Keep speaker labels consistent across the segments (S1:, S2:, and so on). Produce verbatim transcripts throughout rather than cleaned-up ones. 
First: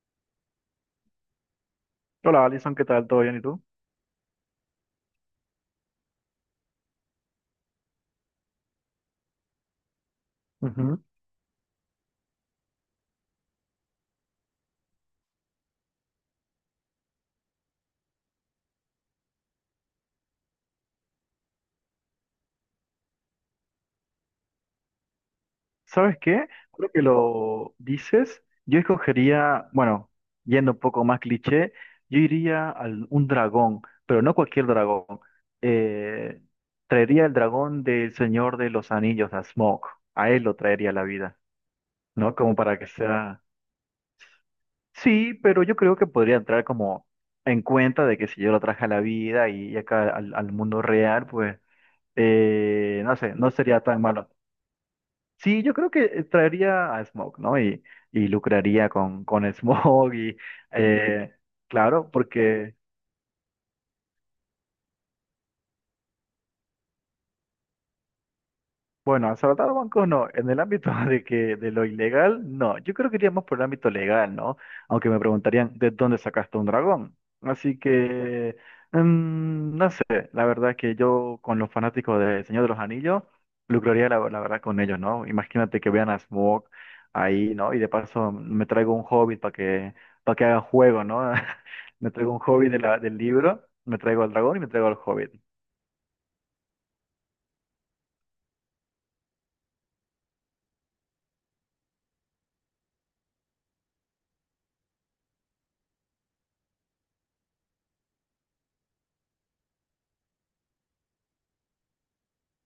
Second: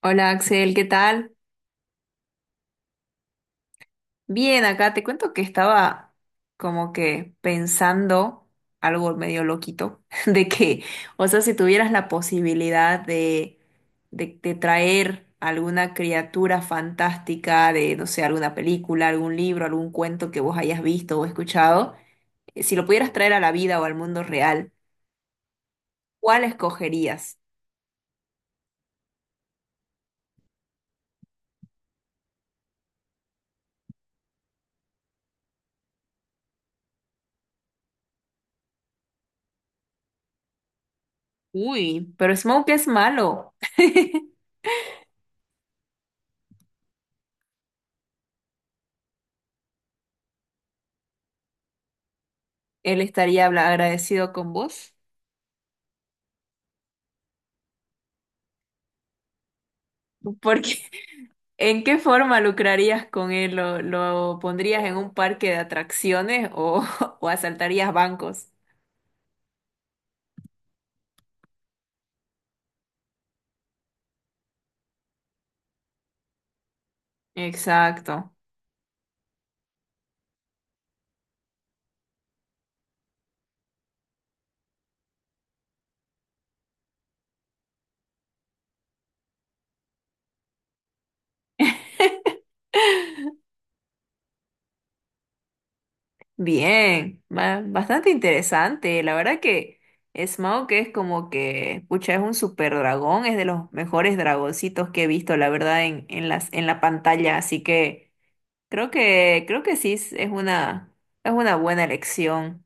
S1: Hola, Axel, ¿qué tal?
S2: Hola, Alison, ¿qué tal? ¿Todo bien? ¿Y tú?
S1: Bien, acá te cuento que estaba como que pensando algo medio loquito, de que,
S2: Ujú.
S1: o sea, si tuvieras la posibilidad de, de, de traer alguna criatura fantástica de, no sé, alguna película, algún libro, algún cuento que vos hayas visto o escuchado, eh, si lo pudieras traer a la vida o al mundo real,
S2: ¿Sabes
S1: ¿cuál
S2: qué? Creo que
S1: escogerías?
S2: lo dices. Yo escogería, bueno, yendo un poco más cliché, yo iría a un dragón, pero no cualquier dragón. Eh, Traería el dragón del Señor de los Anillos, a Smaug. A él lo traería a la vida,
S1: Uy, pero
S2: ¿no? Como
S1: Smoke
S2: para
S1: es
S2: que sea...
S1: malo.
S2: Sí, pero yo creo que podría entrar como en cuenta de que si yo lo traje a la vida y acá al, al mundo real, pues,
S1: Él
S2: eh, no sé,
S1: estaría
S2: no
S1: habla-
S2: sería tan malo.
S1: agradecido con vos.
S2: Sí, yo creo que eh, traería a Smoke, ¿no? Y, y lucraría con, con Smoke y,
S1: Porque
S2: eh,
S1: ¿En qué
S2: claro,
S1: forma
S2: porque
S1: lucrarías con él? ¿Lo, lo pondrías en un parque de atracciones o, o asaltarías bancos?
S2: bueno, asaltar bancos no, en el ámbito de que de lo ilegal, no. Yo creo que iríamos por el ámbito legal, ¿no? Aunque me preguntarían de dónde sacaste un dragón. Así
S1: Exacto.
S2: que, mm, no sé, la verdad que yo con los fanáticos de Señor de los Anillos, lucraría la, la verdad con ellos, ¿no? Imagínate que vean a Smaug ahí, ¿no? Y de paso mm, me traigo un hobbit para que, para que haga juego, ¿no? Me traigo un hobbit de la- del libro, me traigo al dragón y me traigo al hobbit.
S1: Bien, ba- bastante interesante. La verdad que Smaug es como que, pucha, es un super dragón, es de los mejores dragoncitos que he visto, la verdad, en, en las, en la pantalla. Así que creo que, creo que sí es es una, es una buena elección.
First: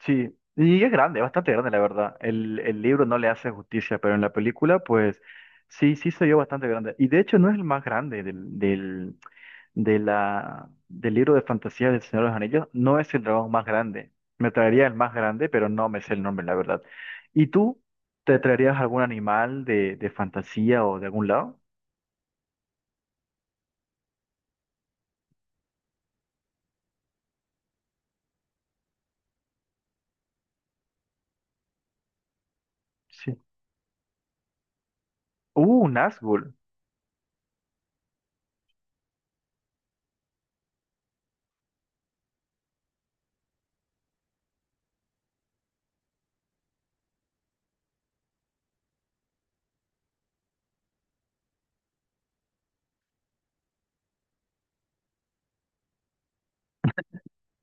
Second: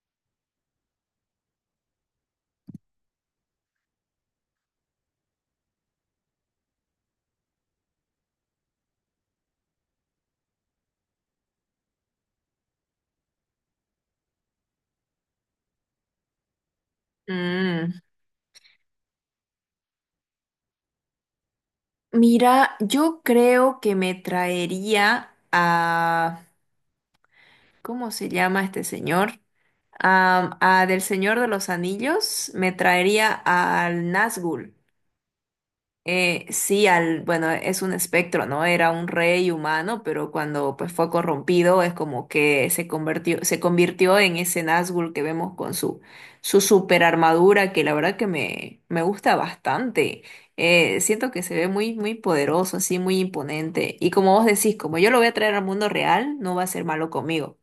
S2: Sí, y es grande, bastante grande, la verdad. El, el libro no le hace justicia, pero en la película, pues sí, sí se vio bastante grande. Y de hecho no es el más grande del, del, de la, del libro de fantasía del Señor de los Anillos, no es el dragón más grande. Me traería el más grande, pero no me sé el nombre, la verdad. ¿Y tú
S1: Mm,
S2: te traerías algún animal de, de fantasía o de algún lado?
S1: mira, yo creo que me traería a ¿cómo se llama este señor? Am, a del Señor de los Anillos me traería
S2: Sí.
S1: al Nazgûl.
S2: Uh, un Nazgûl.
S1: Eh, sí, al, bueno, es un espectro, ¿no? Era un rey humano, pero cuando pues fue corrompido es como que se convirtió, se convirtió en ese Nazgûl que vemos con su, su super armadura, que la verdad que me, me gusta bastante. Eh, siento que se ve muy, muy poderoso, así, muy imponente. Y como vos decís, como yo lo voy a traer al mundo real, no va a ser malo conmigo.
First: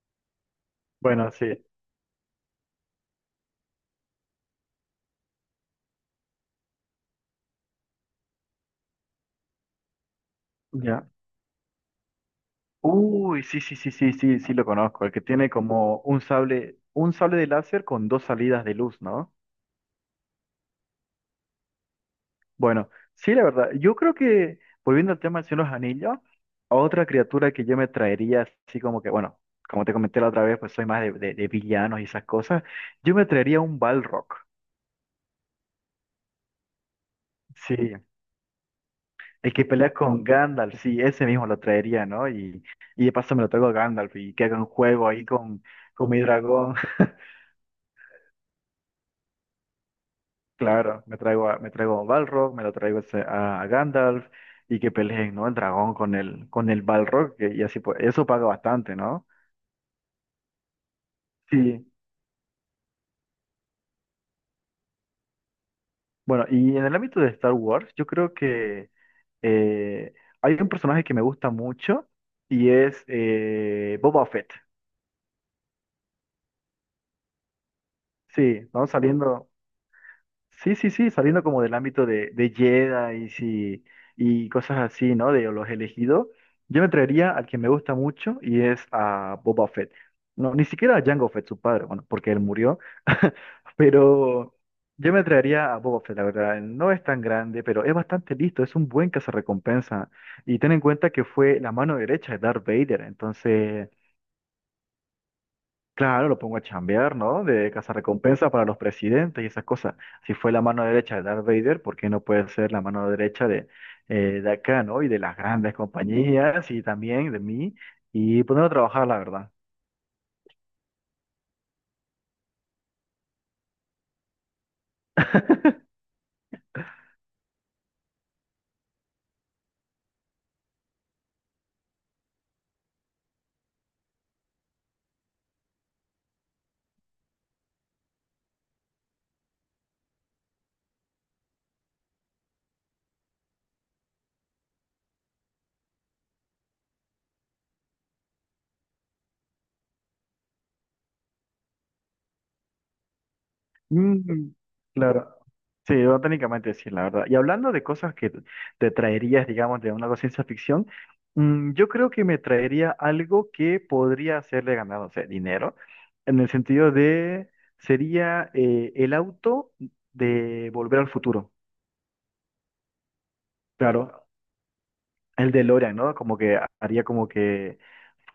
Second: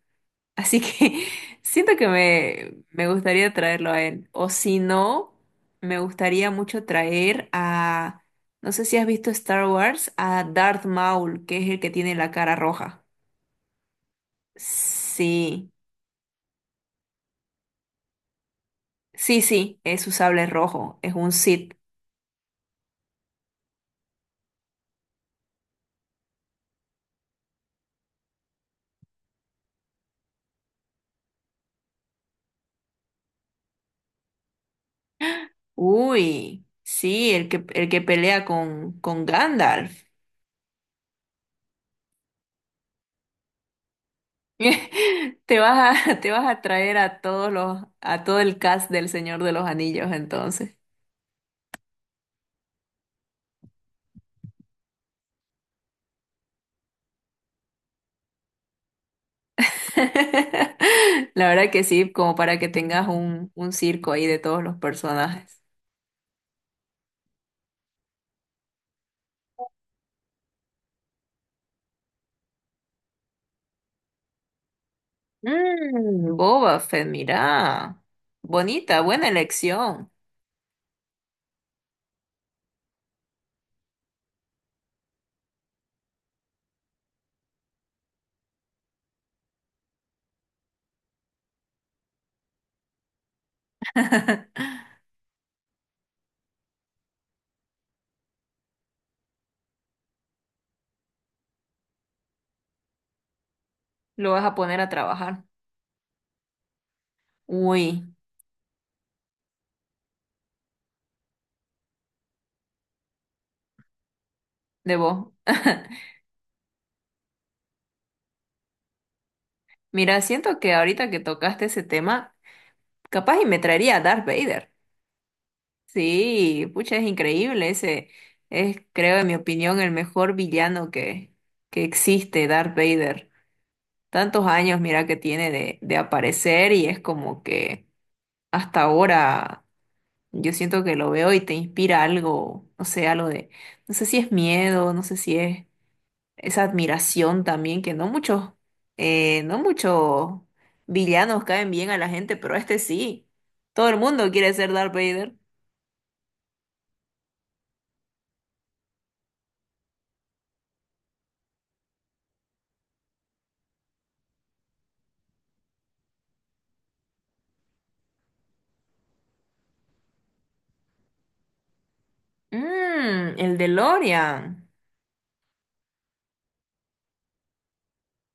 S1: Así que
S2: Bueno, sí.
S1: siento que me, me gustaría traerlo a él. O si no, me gustaría mucho traer a, no sé si has visto Star Wars, a Darth
S2: Ya.
S1: Maul, que es el que tiene la cara roja.
S2: Uy, sí, sí, sí, sí, sí, sí lo conozco. El que tiene
S1: Sí,
S2: como un sable, un sable de láser con dos salidas de luz, ¿no?
S1: sí, sí, es su sable rojo, es un Sith.
S2: Bueno, sí, la verdad. Yo creo que, volviendo al tema del Señor de los Anillos, otra criatura que yo me traería, así como que, bueno, como te comenté la otra vez, pues soy más de, de- de villanos y esas cosas. Yo me traería un Balrog.
S1: Uy, sí, el que,
S2: Sí,
S1: el que pelea con, con
S2: el que pelea
S1: Gandalf.
S2: con Gandalf, sí, ese mismo lo traería, ¿no? Y, y de paso me lo traigo a Gandalf y que haga un juego ahí
S1: Te
S2: con,
S1: vas
S2: con
S1: a,
S2: mi
S1: te vas a
S2: dragón.
S1: traer a todos los, a todo el cast del Señor de los Anillos entonces.
S2: Claro, me traigo a, me traigo a Balrog, me lo traigo ese- a, a Gandalf y que peleen, ¿no? El dragón con el, con el Balrog, que, y así pues, eso paga bastante, ¿no?
S1: La verdad que
S2: Sí.
S1: sí, como para que tengas un, un circo ahí de todos los personajes.
S2: Bueno, y en el ámbito de Star Wars, yo creo que eh, hay un personaje que me gusta mucho y es eh, Boba Fett.
S1: Mm, Boba Fett, mira.
S2: Sí, vamos
S1: Bonita, buena
S2: saliendo.
S1: elección.
S2: Sí, sí, sí, saliendo como del ámbito de, de Jedi y, y cosas así, ¿no? De los elegidos, yo me traería al que me gusta mucho y es a Boba Fett. No, ni siquiera a Jango Fett, su padre, bueno, porque él murió, pero yo me traería a Boba Fett, la verdad. No es tan grande, pero es bastante listo, es un buen cazarrecompensa. Y ten en cuenta que fue la mano derecha de Darth Vader, entonces
S1: Lo vas a poner a trabajar.
S2: claro, lo pongo a chambear, ¿no? De
S1: Uy,
S2: cazarrecompensas para los presidentes y esas cosas. Si fue la mano derecha de Darth Vader, ¿por qué no puede ser la mano derecha de, eh, de acá,
S1: de
S2: ¿no? Y de
S1: vos.
S2: las grandes compañías y también de mí y ponerlo a trabajar, la verdad.
S1: Mira, siento que ahorita que tocaste ese tema, capaz y me traería a Darth Vader. Sí, pucha, es increíble. Ese es, creo, en mi opinión, el mejor villano que, que existe, Darth Vader. Tantos años, mira, que tiene de, de aparecer y es como que hasta ahora yo siento que lo veo y te inspira algo, no sé, algo de, no sé si es miedo, no sé si es esa admiración también, que no muchos, eh, no muchos villanos caen bien a la gente, pero este sí. Todo el mundo
S2: Mm,
S1: quiere ser Darth Vader.
S2: claro. Sí, bueno, técnicamente sí, la verdad. Y hablando de cosas que te traerías, digamos, de una ciencia ficción, mm, yo creo que me traería algo que podría hacerle ganar, no sé, dinero, en el sentido de, sería eh, el auto de Volver al Futuro.
S1: Mmm, el
S2: Claro,
S1: DeLorean.
S2: el DeLorean, ¿no? Como que haría como que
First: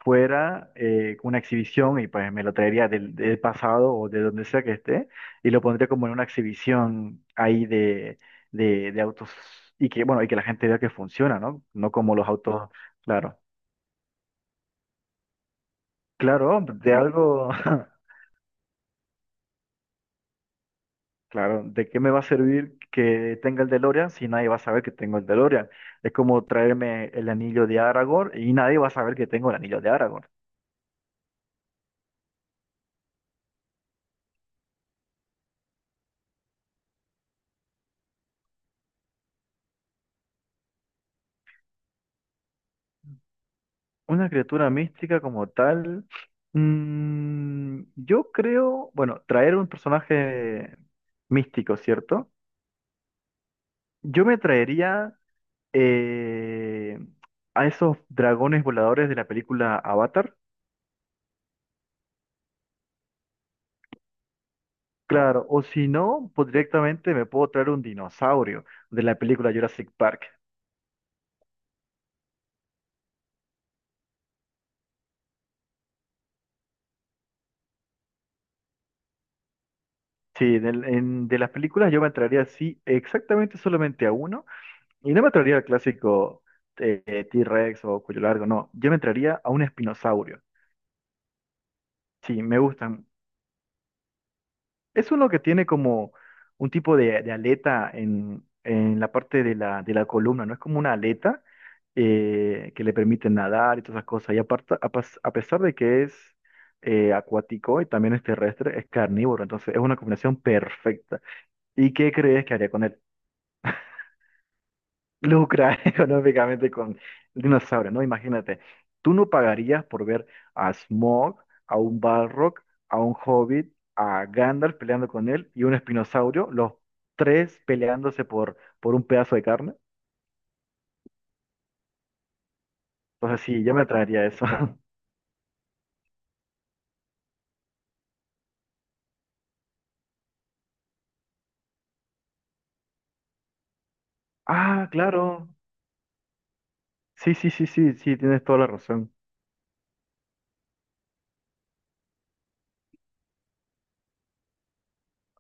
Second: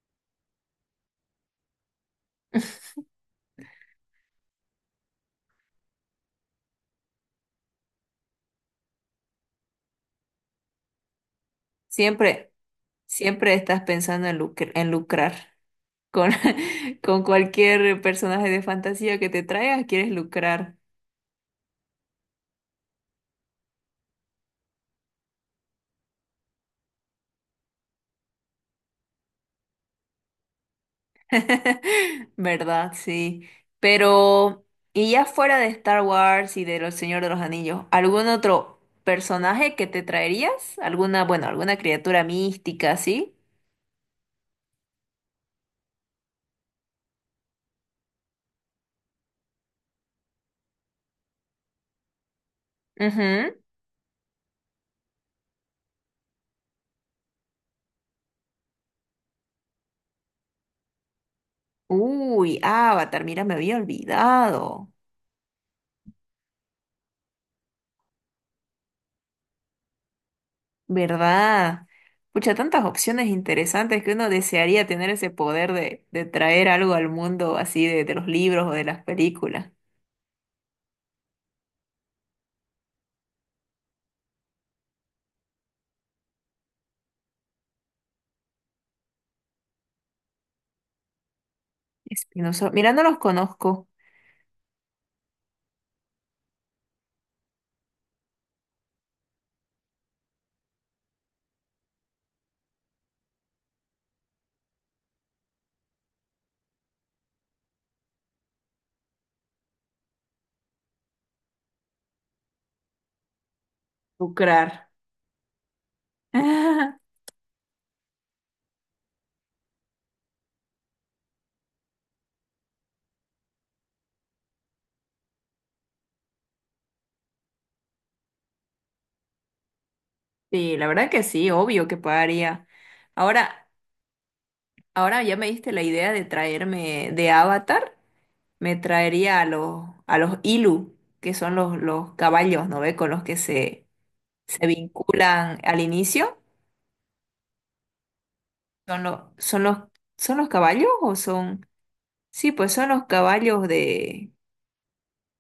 S2: fuera eh, una exhibición y pues me lo traería del, del pasado o de donde sea que esté y lo pondría como en una exhibición ahí de, de, de autos y que, bueno, y que la gente vea que funciona, ¿no? No como los
S1: Siempre,
S2: autos, claro.
S1: siempre estás pensando en lucr- en lucrar. Con,
S2: Claro, de
S1: con
S2: algo,
S1: cualquier personaje de fantasía que te traigas, quieres lucrar.
S2: claro, ¿de qué me va a servir que tenga el DeLorean si nadie va a saber que tengo el DeLorean? Es como traerme el anillo de Aragorn y nadie va a saber que tengo el anillo de Aragorn.
S1: ¿Verdad? Sí. Pero, y ya fuera de Star Wars y de Los Señor de los Anillos, ¿algún otro personaje que te traerías? ¿Alguna, bueno, alguna criatura mística, sí?
S2: Una criatura mística como tal. Mm, yo creo, bueno, traer un personaje místico, ¿cierto?
S1: Ujú.
S2: Yo me traería eh, a esos dragones voladores de la película Avatar.
S1: Uy, Avatar, mira, me había olvidado.
S2: Claro, o si no, pues directamente me puedo traer un dinosaurio de la película Jurassic Park.
S1: ¿Verdad? Pucha, tantas opciones interesantes que uno desearía tener ese poder de, de traer algo al mundo así de, de los libros o de las películas.
S2: Sí, del- en- de las películas yo me traería, sí, exactamente solamente a uno. Y no me traería el clásico eh, T-Rex o cuello largo, no. Yo me traería a un espinosaurio. Sí, me
S1: Espinosa, mira, no
S2: gustan.
S1: los conozco.
S2: Es uno que tiene como un tipo de, de aleta en, en la parte de la, de la columna, ¿no? Es como una aleta eh, que le permite nadar y todas esas cosas. Y aparte, a, pas- a pesar de que es eh, acuático y también es terrestre, es carnívoro. Entonces es una combinación perfecta. ¿Y qué crees que haría con él?
S1: Lucrar.
S2: Lucra económicamente con el dinosaurio, ¿no? Imagínate, tú no pagarías por ver a Smaug, a un Balrog, a un Hobbit, a Gandalf peleando con él y un espinosaurio, los tres peleándose por, por un pedazo de carne.
S1: Sí, la verdad que sí, obvio que pagaría.
S2: Entonces sí,
S1: Ahora,
S2: yo me atraería eso.
S1: ahora ya me diste la idea de traerme de Avatar, me traería a los, a los Ilu, que son los, los caballos, ¿no ve? Con los que se, se
S2: Ah, claro.
S1: vinculan al inicio.
S2: Sí, sí, sí, sí, sí, tienes toda la
S1: Son
S2: razón.
S1: los, son los, son los caballos o son, sí, pues son los caballos de,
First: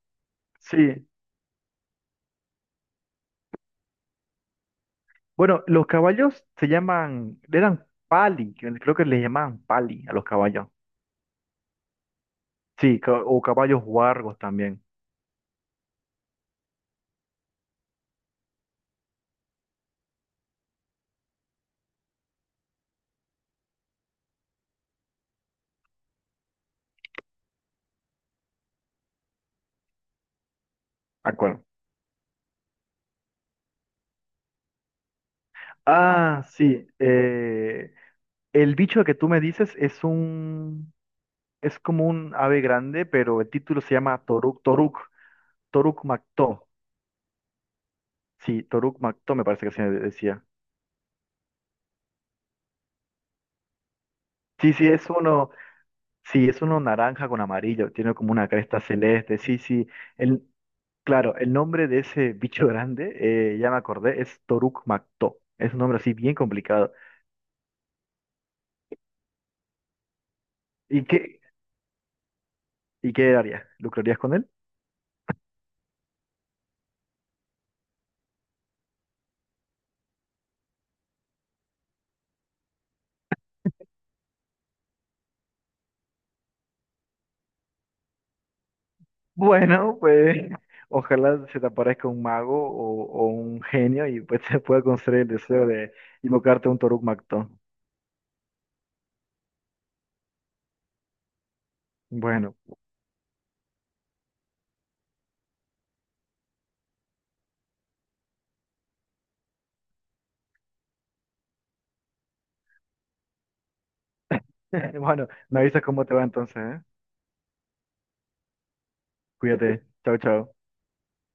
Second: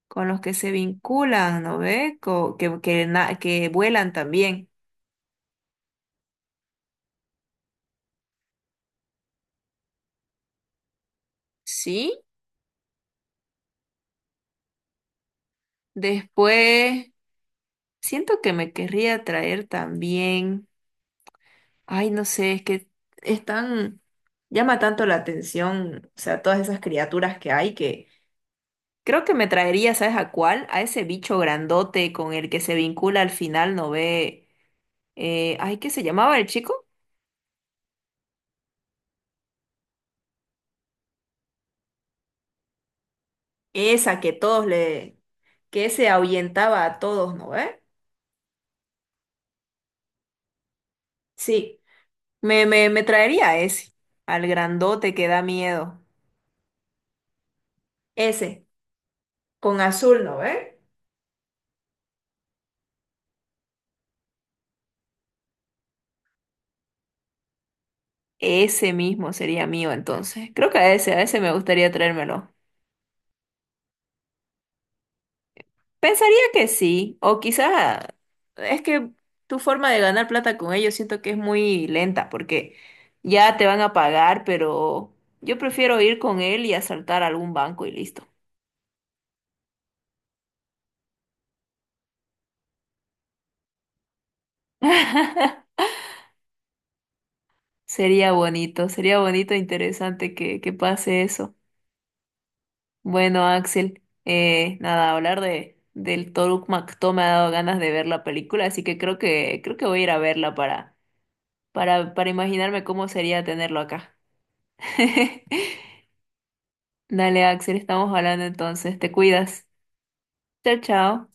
S1: con los que se
S2: Sí.
S1: vinculan, ¿no ve? Co- que, que, na- que vuelan también.
S2: Bueno, los caballos se llaman, eran pali, que creo que les llamaban pali a los caballos.
S1: Sí,
S2: Sí, ca- o caballos huargos también.
S1: después siento que me querría traer también, ay, no sé, es que están, llama tanto la atención, o sea, todas esas criaturas que hay que creo que me traería, ¿sabes a cuál? A ese
S2: De
S1: bicho
S2: acuerdo.
S1: grandote con el que se vincula al final, ¿no ve? Eh, ay, ¿qué se llamaba
S2: Ah,
S1: el chico?
S2: sí. Eh, el bicho que tú me dices es un, es como un ave grande, pero el título se
S1: Esa
S2: llama
S1: que
S2: Toruk,
S1: todos
S2: Toruk,
S1: le, que
S2: Toruk
S1: ese
S2: Mactó.
S1: ahuyentaba a todos, ¿no ve?
S2: Sí, Toruk Mactó me parece que se decía.
S1: Sí, me, me, me traería ese, al
S2: Sí, sí, es
S1: grandote que da
S2: uno,
S1: miedo.
S2: sí, es uno naranja con amarillo, tiene como una
S1: Ese,
S2: cresta celeste. Sí,
S1: con
S2: sí.
S1: azul, ¿no
S2: El,
S1: ve?
S2: claro, el nombre de ese bicho grande, eh, ya me acordé, es Toruk Mactó. Es un nombre así bien complicado.
S1: Ese mismo sería mío entonces. Creo que a
S2: ¿Y
S1: ese, a ese
S2: qué,
S1: me gustaría traérmelo.
S2: ¿y qué harías? ¿Lucrarías con él?
S1: Pensaría que sí, o quizás es que tu forma de ganar plata con ellos siento que es muy lenta porque ya te van a pagar, pero yo prefiero ir con él y asaltar algún banco y listo.
S2: Bueno, pues ojalá se te aparezca un mago o, o un genio y pues se pueda conceder el deseo de invocarte un Toruk Magto.
S1: Sería bonito, sería bonito e interesante que, que pase eso.
S2: Bueno,
S1: Bueno, Axel, eh, nada, hablar de del Toruk Makto me ha dado ganas de ver la película, así que creo que creo que voy a ir a verla para para para imaginarme cómo sería tenerlo acá.
S2: bueno, me avisas cómo te va entonces, ¿eh?
S1: Dale, Axel, estamos hablando entonces. Te cuidas.
S2: Cuídate. Chao, chao.
S1: Chao, chao.